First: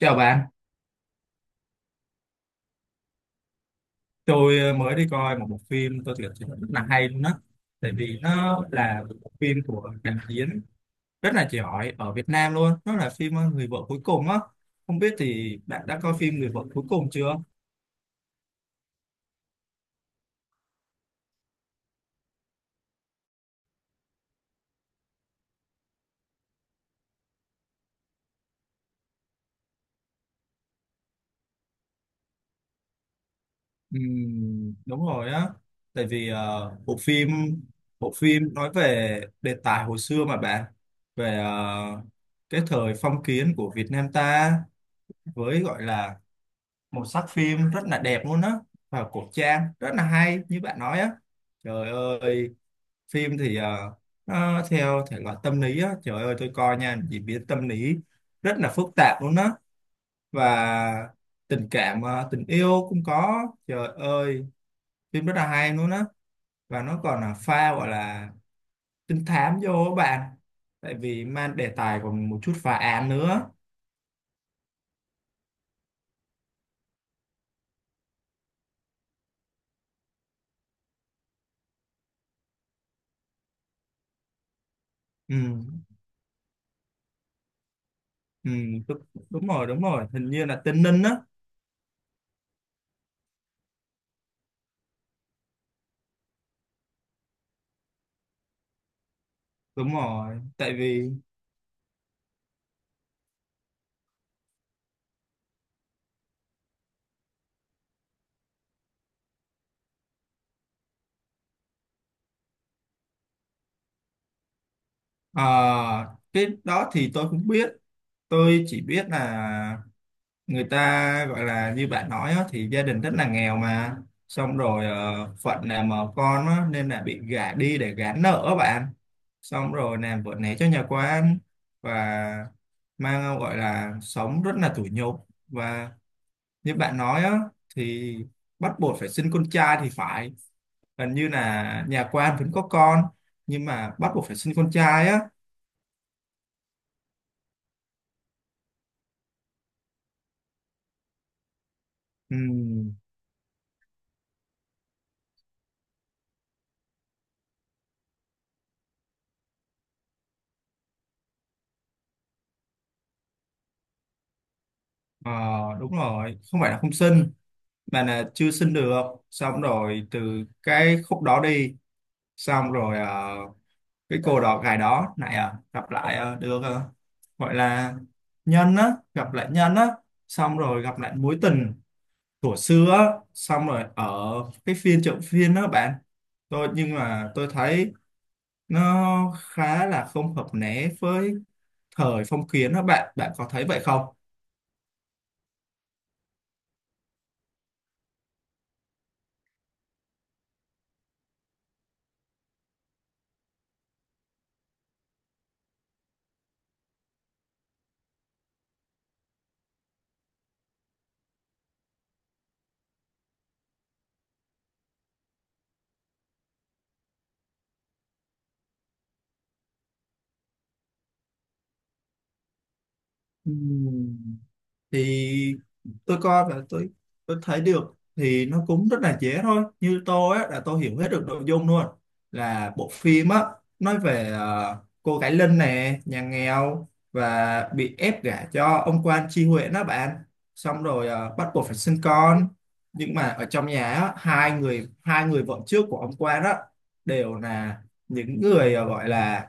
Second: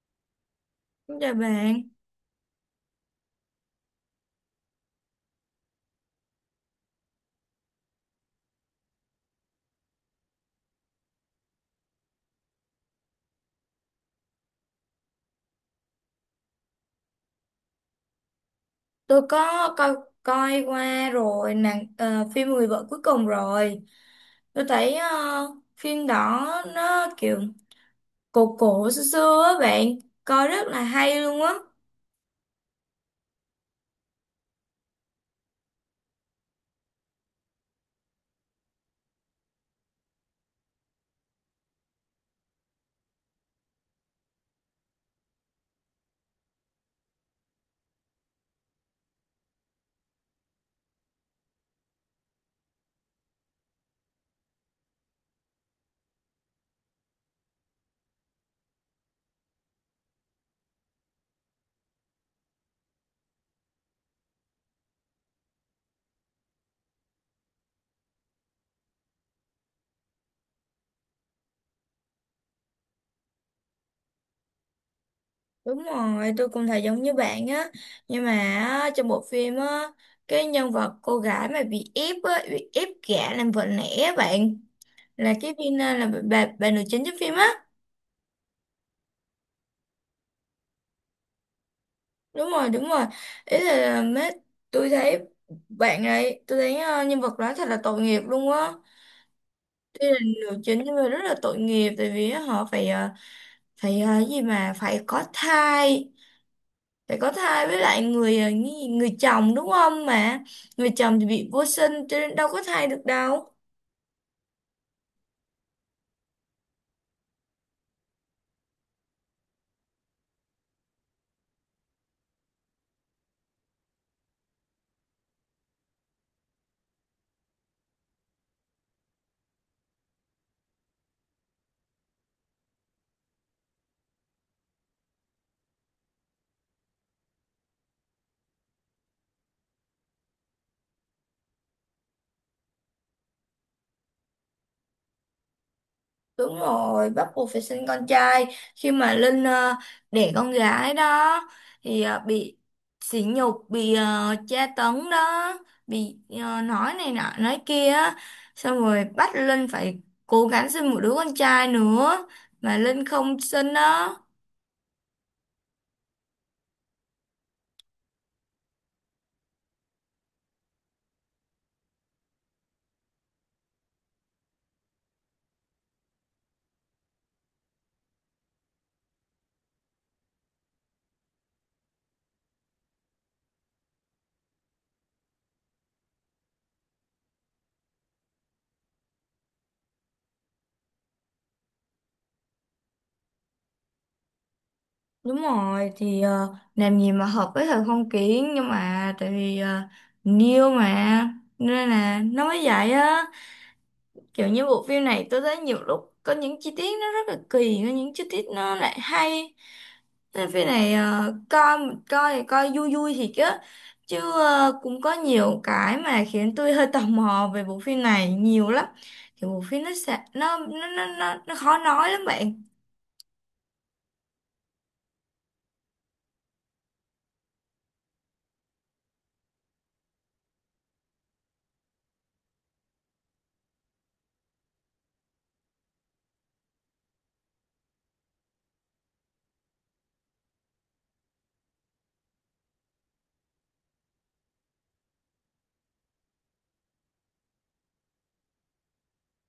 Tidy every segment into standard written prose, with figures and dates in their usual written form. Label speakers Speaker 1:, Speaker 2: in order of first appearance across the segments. Speaker 1: Chào bạn,
Speaker 2: Xin chào bạn,
Speaker 1: tôi mới đi coi một bộ phim tôi thực sự rất là hay luôn đó. Tại vì nó là một bộ phim của đạo diễn rất là giỏi ở Việt Nam luôn. Nó là phim Người vợ cuối cùng á. Không biết thì bạn đã coi phim Người vợ cuối cùng chưa?
Speaker 2: tôi có coi coi qua rồi nàng phim Người vợ cuối cùng rồi. Tôi thấy phim đó nó kiểu cổ cổ xưa xưa á bạn, coi rất là hay luôn á.
Speaker 1: Đúng rồi á. Tại vì bộ phim nói về đề tài hồi xưa mà bạn về cái thời phong kiến của Việt Nam ta, với gọi là màu sắc phim rất là đẹp luôn á và cổ trang rất là hay như bạn nói á, trời ơi. Phim thì nó theo thể loại tâm lý á, trời ơi tôi coi nha, diễn biến tâm lý rất là phức tạp luôn á, và tình cảm tình yêu cũng có, trời ơi phim rất là hay luôn á, và nó còn là pha gọi là trinh thám vô á bạn, tại vì mang đề tài còn một chút phá án nữa.
Speaker 2: Đúng rồi, tôi cũng thấy giống như bạn á. Nhưng mà á, trong bộ phim á, cái nhân vật cô gái mà bị ép gả làm vợ lẽ á bạn, là
Speaker 1: ừ,
Speaker 2: cái viên là bà nữ chính trong phim á.
Speaker 1: ừ đúng, đúng rồi. Hình như là tên Ninh á.
Speaker 2: Đúng rồi, đúng rồi, ý là mấy tôi thấy bạn ấy tôi thấy nhân vật đó thật là tội nghiệp luôn á.
Speaker 1: Đúng
Speaker 2: Tuy là
Speaker 1: rồi,
Speaker 2: nữ
Speaker 1: tại
Speaker 2: chính nhưng mà
Speaker 1: vì.
Speaker 2: rất là tội nghiệp, tại vì họ gì mà phải có thai với lại người chồng đúng không, mà người chồng thì bị vô sinh cho nên đâu có thai được đâu.
Speaker 1: Ờ, cái đó thì tôi cũng biết, tôi chỉ biết là người ta gọi là như bạn nói á, thì gia đình rất là nghèo mà, xong rồi phận làm mà con á, nên là bị gả đi để gán nợ á bạn, xong rồi làm vợ né cho nhà quan và mang gọi là sống rất là tủi nhục, và như bạn nói á, thì bắt buộc phải sinh con trai thì phải, gần như là nhà quan vẫn có con nhưng mà bắt buộc phải sinh con trai á.
Speaker 2: Đúng rồi, bắt buộc phải sinh con trai. Khi mà Linh đẻ con gái đó thì bị
Speaker 1: Ừm.
Speaker 2: sỉ nhục, bị tra tấn đó, bị nói này nọ, nói kia á. Xong rồi bắt Linh phải cố gắng sinh một đứa con trai nữa mà Linh không sinh đó.
Speaker 1: Ờ, đúng rồi, không phải là không xin mà là chưa xin được. Xong rồi từ cái khúc đó đi, xong rồi cái cô gái đó này à, gặp lại được gọi là nhân á, gặp lại nhân á, xong rồi gặp lại mối tình của xưa á, xong rồi ở cái phiên chợ phiên đó bạn. Tôi nhưng mà tôi thấy nó khá là không hợp né với thời phong kiến đó bạn, bạn có thấy vậy không?
Speaker 2: Đúng rồi, thì làm gì mà hợp với thời phong kiến, nhưng mà tại vì niêu mà nên là nó mới vậy á. Kiểu như bộ phim này tôi thấy nhiều lúc có những chi tiết nó rất là kỳ, có những chi tiết nó lại hay, nên phim này coi, coi thì coi vui vui thì chứ chứ cũng có nhiều cái mà khiến tôi hơi tò mò về bộ phim này nhiều lắm. Thì bộ phim nó sẽ nó khó nói lắm bạn.
Speaker 1: Ừ. Thì tôi coi và tôi thấy được thì nó cũng rất là dễ thôi, như tôi á là tôi hiểu hết được nội dung luôn, là bộ phim á nói về cô gái Linh nè, nhà nghèo và bị ép gả cho ông quan tri huyện đó bạn, xong rồi bắt buộc phải sinh con, nhưng mà ở trong nhà á, hai người vợ trước của ông quan đó đều là những người gọi là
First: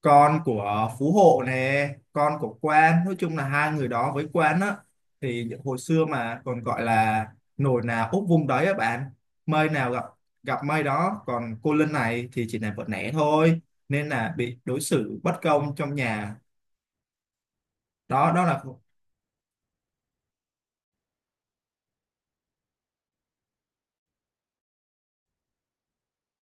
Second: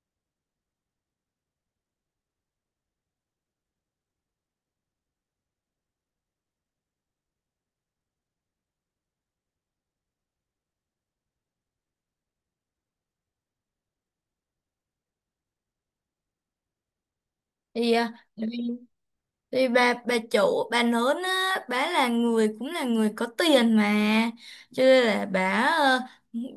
Speaker 1: con của phú hộ nè, con của quan, nói chung là hai người đó với quan á, thì những hồi xưa mà còn gọi là nồi nào úp vung đấy á bạn, mây nào gặp gặp mây đó, còn cô Linh này thì chỉ là vợ lẽ thôi nên là bị đối xử bất công trong nhà.
Speaker 2: thì à,
Speaker 1: Đó đó là.
Speaker 2: Thì bà chủ bà lớn á, bà là người cũng là người có tiền mà, cho nên là bà ờ,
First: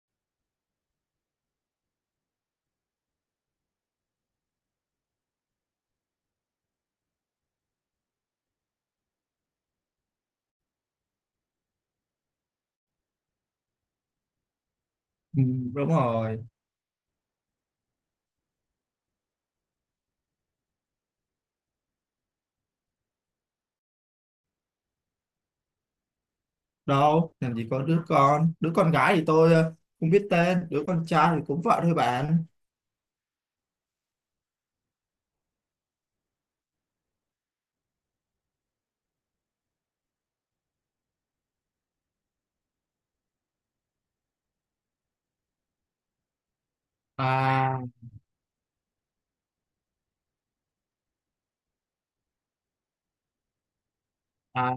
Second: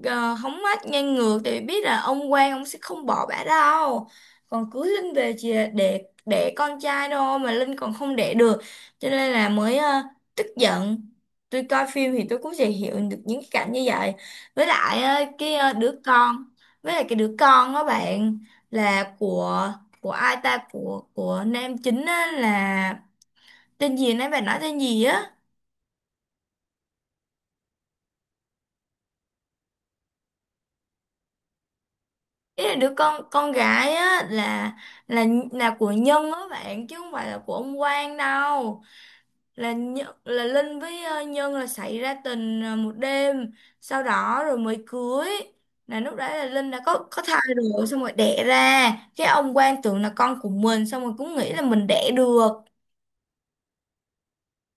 Speaker 2: hóng mát ngang ngược thì biết là ông Quang ông sẽ không bỏ bà đâu, còn cưới Linh về chỉ là để con trai thôi, mà Linh còn không đẻ được cho nên là mới tức giận. Tôi coi phim thì tôi cũng sẽ hiểu được những cái cảnh như vậy. với lại ờ,
Speaker 1: Ừ,
Speaker 2: cái ờ,
Speaker 1: đúng
Speaker 2: đứa
Speaker 1: rồi.
Speaker 2: con với lại cái đứa con đó bạn, là của ai ta, của nam chính á, là tên gì nãy bạn nói tên gì á.
Speaker 1: Đâu làm gì có đứa con, đứa con gái thì tôi không biết tên, đứa con trai thì cũng vợ thôi bạn.
Speaker 2: Ý là đứa con gái á, là là của Nhân á bạn, chứ không phải là của ông Quang đâu. Là là Linh với Nhân là xảy ra tình một đêm, sau đó rồi mới cưới, là lúc đấy là Linh đã có thai
Speaker 1: à
Speaker 2: rồi, xong rồi đẻ ra cái ông Quang tưởng là con của mình, xong rồi cũng nghĩ là mình đẻ được.
Speaker 1: À,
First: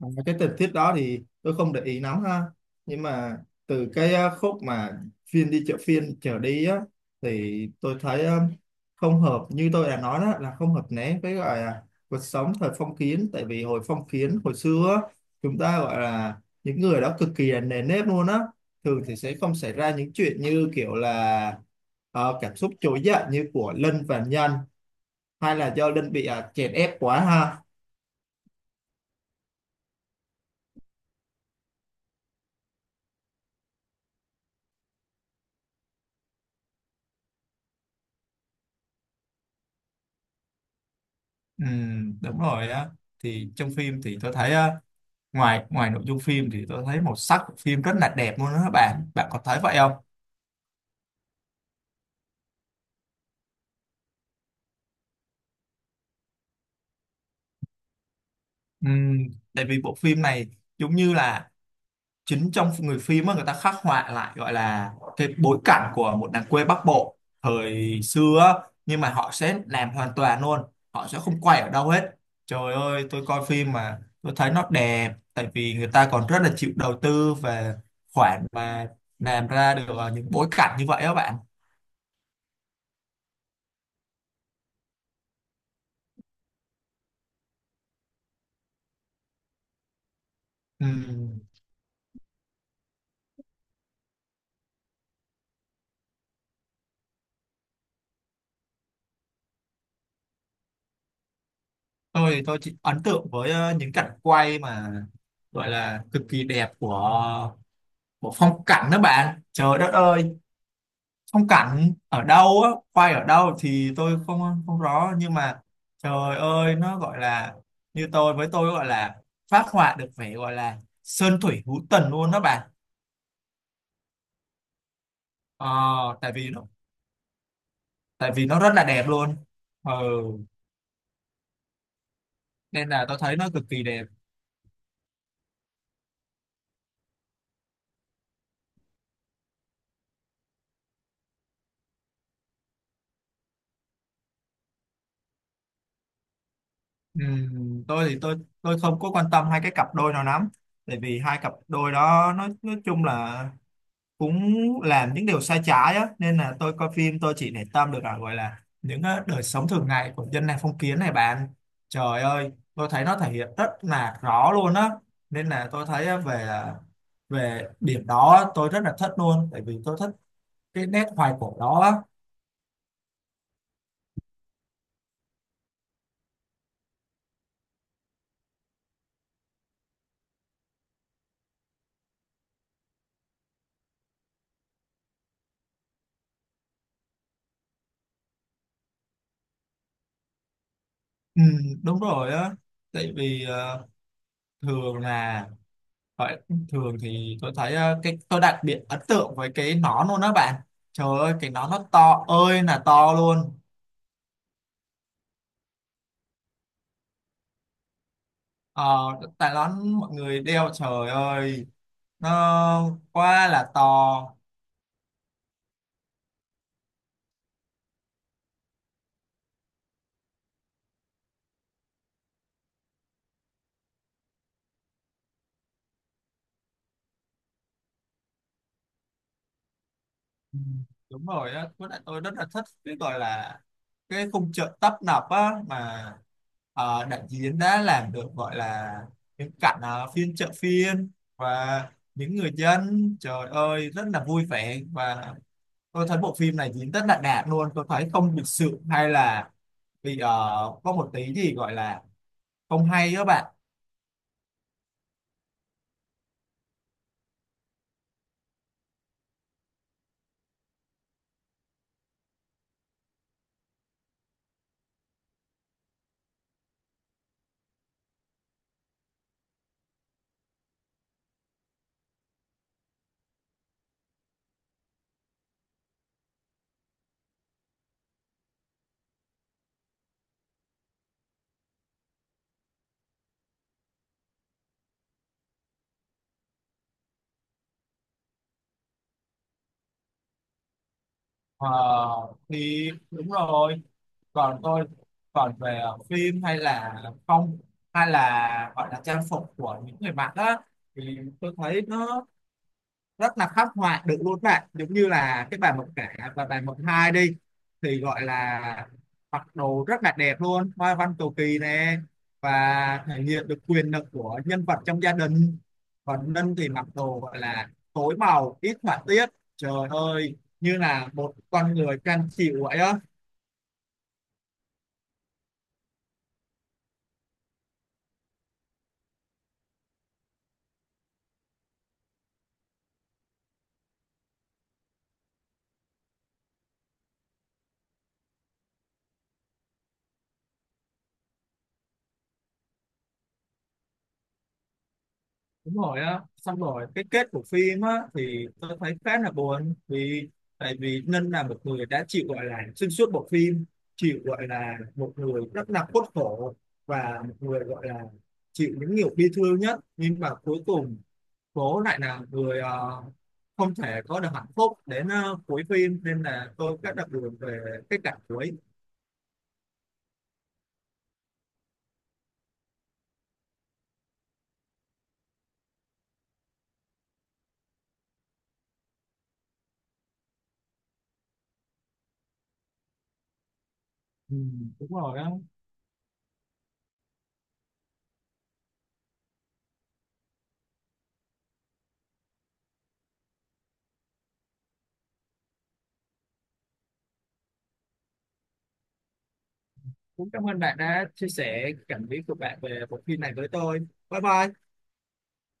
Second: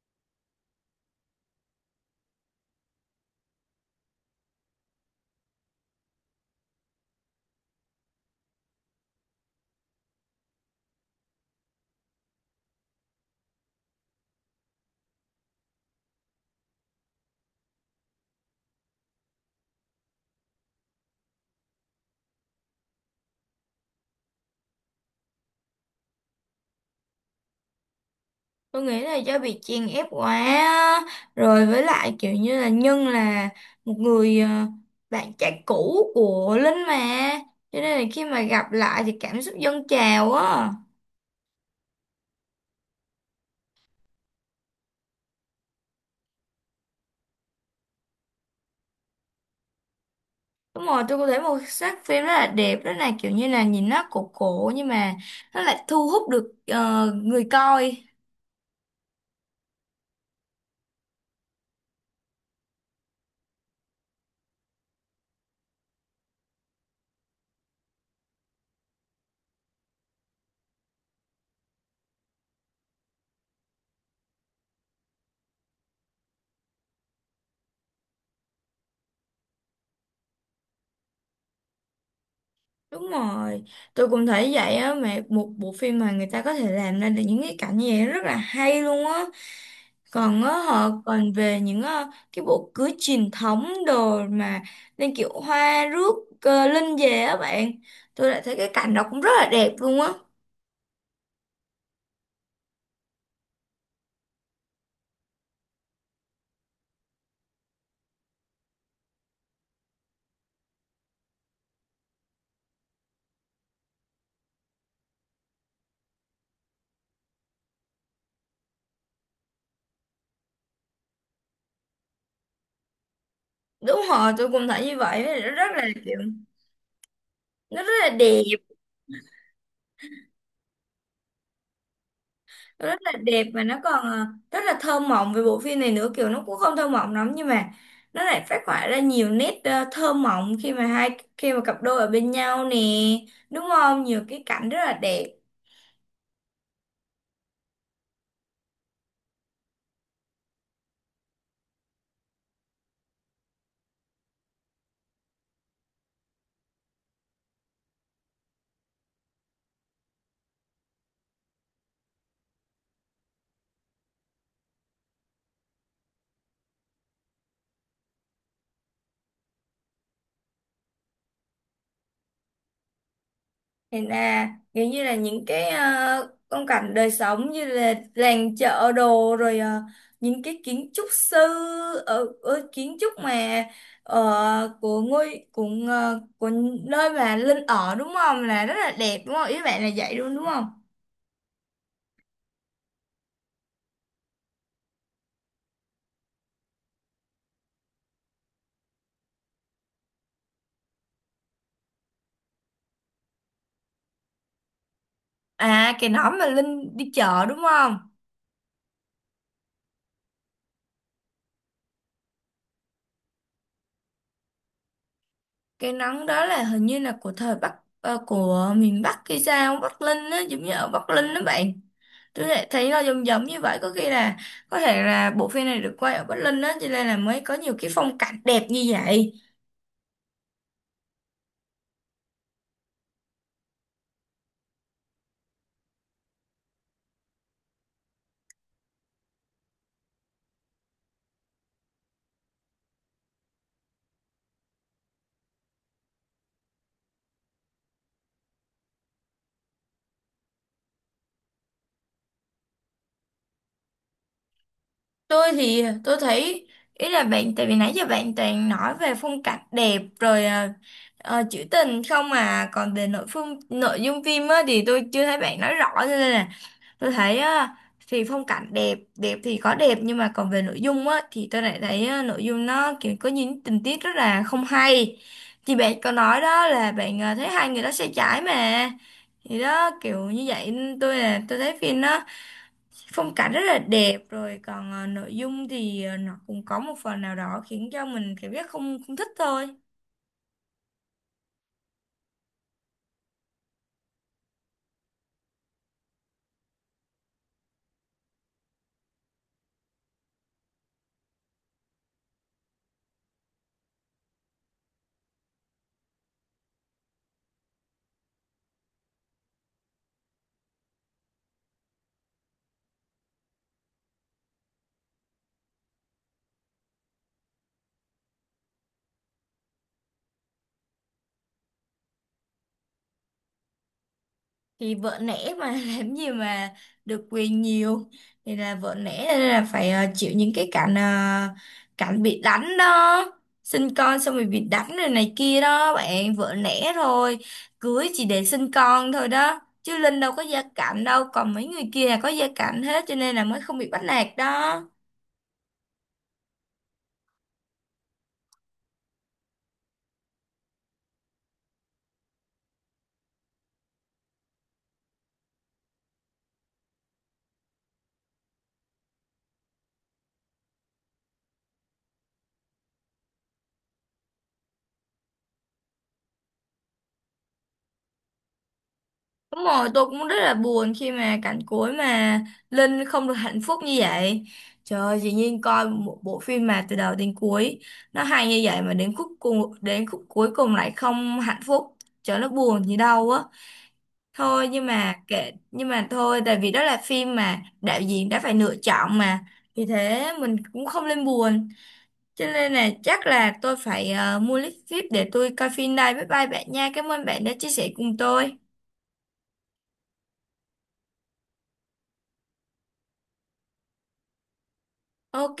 Speaker 1: à, cái tình tiết đó thì tôi không để ý lắm ha, nhưng mà từ cái khúc mà phiên đi chợ phiên trở đi á thì tôi thấy không hợp, như tôi đã nói đó là không hợp né với gọi là cuộc sống thời phong kiến, tại vì hồi phong kiến hồi xưa á, chúng ta gọi là những người đó cực kỳ là nề nếp luôn á, thường thì sẽ không xảy ra những chuyện như kiểu là cảm xúc trỗi dậy như của Lân và Nhân, hay là do Lân bị chèn ép quá ha.
Speaker 2: Tôi nghĩ là do bị chèn ép quá á. Rồi với lại kiểu như là Nhân là một người bạn trai cũ của Linh mà, cho nên là khi mà gặp lại thì cảm xúc dâng trào á.
Speaker 1: Ừ, đúng rồi á. Thì trong phim thì tôi thấy á, ngoài ngoài nội dung phim thì tôi thấy màu sắc của phim rất là đẹp luôn đó các bạn, bạn có thấy vậy không?
Speaker 2: Đúng rồi, tôi có thấy một sắc phim rất là đẹp, rất là kiểu như là nhìn nó cổ cổ nhưng mà nó lại thu hút được người coi.
Speaker 1: Ừ, tại vì bộ phim này giống như là chính trong người phim á, người ta khắc họa lại gọi là cái bối cảnh của một làng quê Bắc Bộ thời xưa á, nhưng mà họ sẽ làm hoàn toàn luôn, họ sẽ không quay ở đâu hết, trời ơi tôi coi phim mà tôi thấy nó đẹp, tại vì người ta còn rất là chịu đầu tư về khoản mà làm ra được những bối cảnh như vậy á bạn.
Speaker 2: Đúng rồi, tôi cũng thấy vậy á, mà một bộ phim mà người ta có thể làm ra được những cái cảnh như vậy rất là hay luôn á. Còn á, họ còn
Speaker 1: Ừm,
Speaker 2: về những cái bộ cưới truyền thống đồ mà, lên kiểu hoa rước linh về á bạn. Tôi lại thấy cái cảnh đó cũng rất là đẹp luôn á.
Speaker 1: tôi chỉ ấn tượng với những cảnh quay mà gọi là cực kỳ đẹp của của phong cảnh đó bạn, trời đất ơi, phong cảnh ở đâu á, quay ở đâu thì tôi không không rõ, nhưng mà trời ơi nó gọi là, như tôi gọi là phát họa được vẻ gọi là sơn thủy hữu tình luôn đó bạn.
Speaker 2: Đúng rồi, tôi cũng thấy như vậy,
Speaker 1: ờ,
Speaker 2: rất là kiểu,
Speaker 1: tại vì nó
Speaker 2: nó rất là
Speaker 1: Tại
Speaker 2: đẹp.
Speaker 1: vì nó rất là đẹp luôn. Ừ, nên
Speaker 2: Rất
Speaker 1: là
Speaker 2: là
Speaker 1: tôi thấy
Speaker 2: đẹp
Speaker 1: nó
Speaker 2: và
Speaker 1: cực
Speaker 2: nó
Speaker 1: kỳ
Speaker 2: còn
Speaker 1: đẹp.
Speaker 2: rất là thơ mộng về bộ phim này nữa, kiểu nó cũng không thơ mộng lắm nhưng mà nó lại phát họa ra nhiều nét thơ mộng khi mà hai khi mà cặp đôi ở bên nhau nè, đúng không, nhiều cái cảnh rất là đẹp.
Speaker 1: Tôi thì tôi không có quan tâm hai cái cặp đôi nào lắm, tại vì hai cặp đôi đó nói chung là cũng làm những điều sai trái á, nên là tôi coi phim tôi chỉ để tâm được là gọi là những đời sống thường ngày của dân này phong kiến này bạn, trời ơi tôi thấy nó thể hiện rất là rõ luôn á, nên là tôi thấy về điểm đó tôi rất là thích luôn, tại vì tôi thích cái nét hoài cổ đó á.
Speaker 2: Thì là kiểu như là những cái phong cảnh đời sống như là làng chợ đồ, rồi những cái kiến trúc sư, ở kiến trúc mà của ngôi của ờ, của nơi mà Linh ở, đúng không, là rất là đẹp đúng không, ý bạn là vậy luôn đúng không?
Speaker 1: Ừ, đúng rồi á, tại vì thường là gọi- thường thì tôi thấy cái tôi đặc biệt ấn tượng với cái nón luôn đó bạn, trời ơi cái nón nó to ơi là to luôn.
Speaker 2: À, cái nón mà Linh đi chợ đúng không?
Speaker 1: Ờ, tại đó mọi người đeo, trời ơi nó quá là to.
Speaker 2: Cái nón đó là hình như là của miền Bắc hay sao, Bắc Linh á, giống như ở Bắc Linh đó bạn. Tôi lại thấy nó giống giống như vậy, có khi là có thể là bộ phim này được quay ở Bắc Linh á, cho nên là mới có nhiều cái phong cảnh đẹp như vậy.
Speaker 1: Ừ, đúng rồi á, với lại tôi rất là thích cái gọi là cái khung chợ tấp nập á, mà đạo diễn đã làm được gọi là những cảnh phiên chợ phiên, và những người dân trời ơi rất là vui vẻ, và tôi thấy bộ phim này diễn rất là đạt luôn, tôi thấy không lịch sự hay là bị có một tí gì gọi là không hay các bạn.
Speaker 2: Tôi thì tôi thấy, ý là bạn, tại vì nãy giờ bạn toàn nói về phong cảnh đẹp rồi trữ tình không, mà còn về nội dung phim á thì tôi chưa thấy bạn nói rõ, cho nên là tôi thấy á, thì phong cảnh đẹp đẹp thì có đẹp nhưng mà còn về nội dung á thì tôi lại thấy á, nội dung nó kiểu có những tình tiết rất là không hay. Thì bạn có nói đó là, bạn à, thấy hai người đó sai trái mà, thì đó kiểu như vậy nên tôi là tôi thấy phim nó, phong cảnh rất là đẹp rồi, còn à, nội dung thì à, nó cũng có một phần nào đó khiến cho mình cảm giác không không thích thôi.
Speaker 1: Ờ, thì đúng rồi, còn tôi, còn về phim hay là không hay là gọi là trang phục của những người mặc á thì tôi thấy nó rất là khắc họa được luôn bạn, giống như là cái bài mộng cả và bài mộng hai đi thì gọi là mặc đồ rất là đẹp luôn, hoa văn cầu kỳ nè, và thể hiện được quyền lực của nhân vật trong gia đình, còn Ninh thì mặc đồ gọi là tối màu ít họa tiết, trời ơi như là một con người cam chịu vậy á.
Speaker 2: Thì vợ nể mà làm gì mà được quyền nhiều, thì là vợ nể nên là phải chịu những cái cảnh bị đánh đó, sinh con xong rồi bị đánh rồi này kia đó bạn, vợ nể thôi, cưới chỉ để sinh con thôi đó, chứ Linh đâu có gia cảnh đâu, còn mấy người kia là có gia cảnh hết cho nên là mới không bị bắt nạt đó.
Speaker 1: Đúng rồi á, xong rồi cái kết của phim á thì tôi thấy khá là buồn, vì tại vì Ninh là một người đã chịu gọi là xuyên suốt bộ phim, chịu gọi là một người rất là khuất khổ, và một người gọi là chịu những nhiều bi thương nhất nhưng mà cuối cùng cố lại là người không thể có được hạnh phúc đến cuối phim, nên là tôi rất là buồn về cái cảnh cuối.
Speaker 2: Đúng rồi, tôi cũng rất là buồn khi mà cảnh cuối mà Linh không được hạnh phúc như vậy. Trời ơi, dĩ nhiên coi một bộ phim mà từ đầu đến cuối nó hay như vậy mà đến khúc cuối cùng lại không hạnh phúc. Trời ơi, nó buồn gì đâu á.
Speaker 1: Ừ,
Speaker 2: Thôi nhưng
Speaker 1: đúng
Speaker 2: mà
Speaker 1: rồi á.
Speaker 2: kệ, nhưng mà thôi, tại vì đó là phim mà đạo diễn đã phải lựa chọn mà. Vì thế mình cũng không nên buồn. Cho nên là chắc là tôi phải mua lít phíp để tôi coi phim đây. Bye bye bạn nha. Cảm ơn bạn đã chia sẻ cùng tôi.
Speaker 1: Cũng cảm ơn bạn đã chia sẻ cảm nghĩ của bạn về bộ phim này với tôi. Bye bye.
Speaker 2: Ok.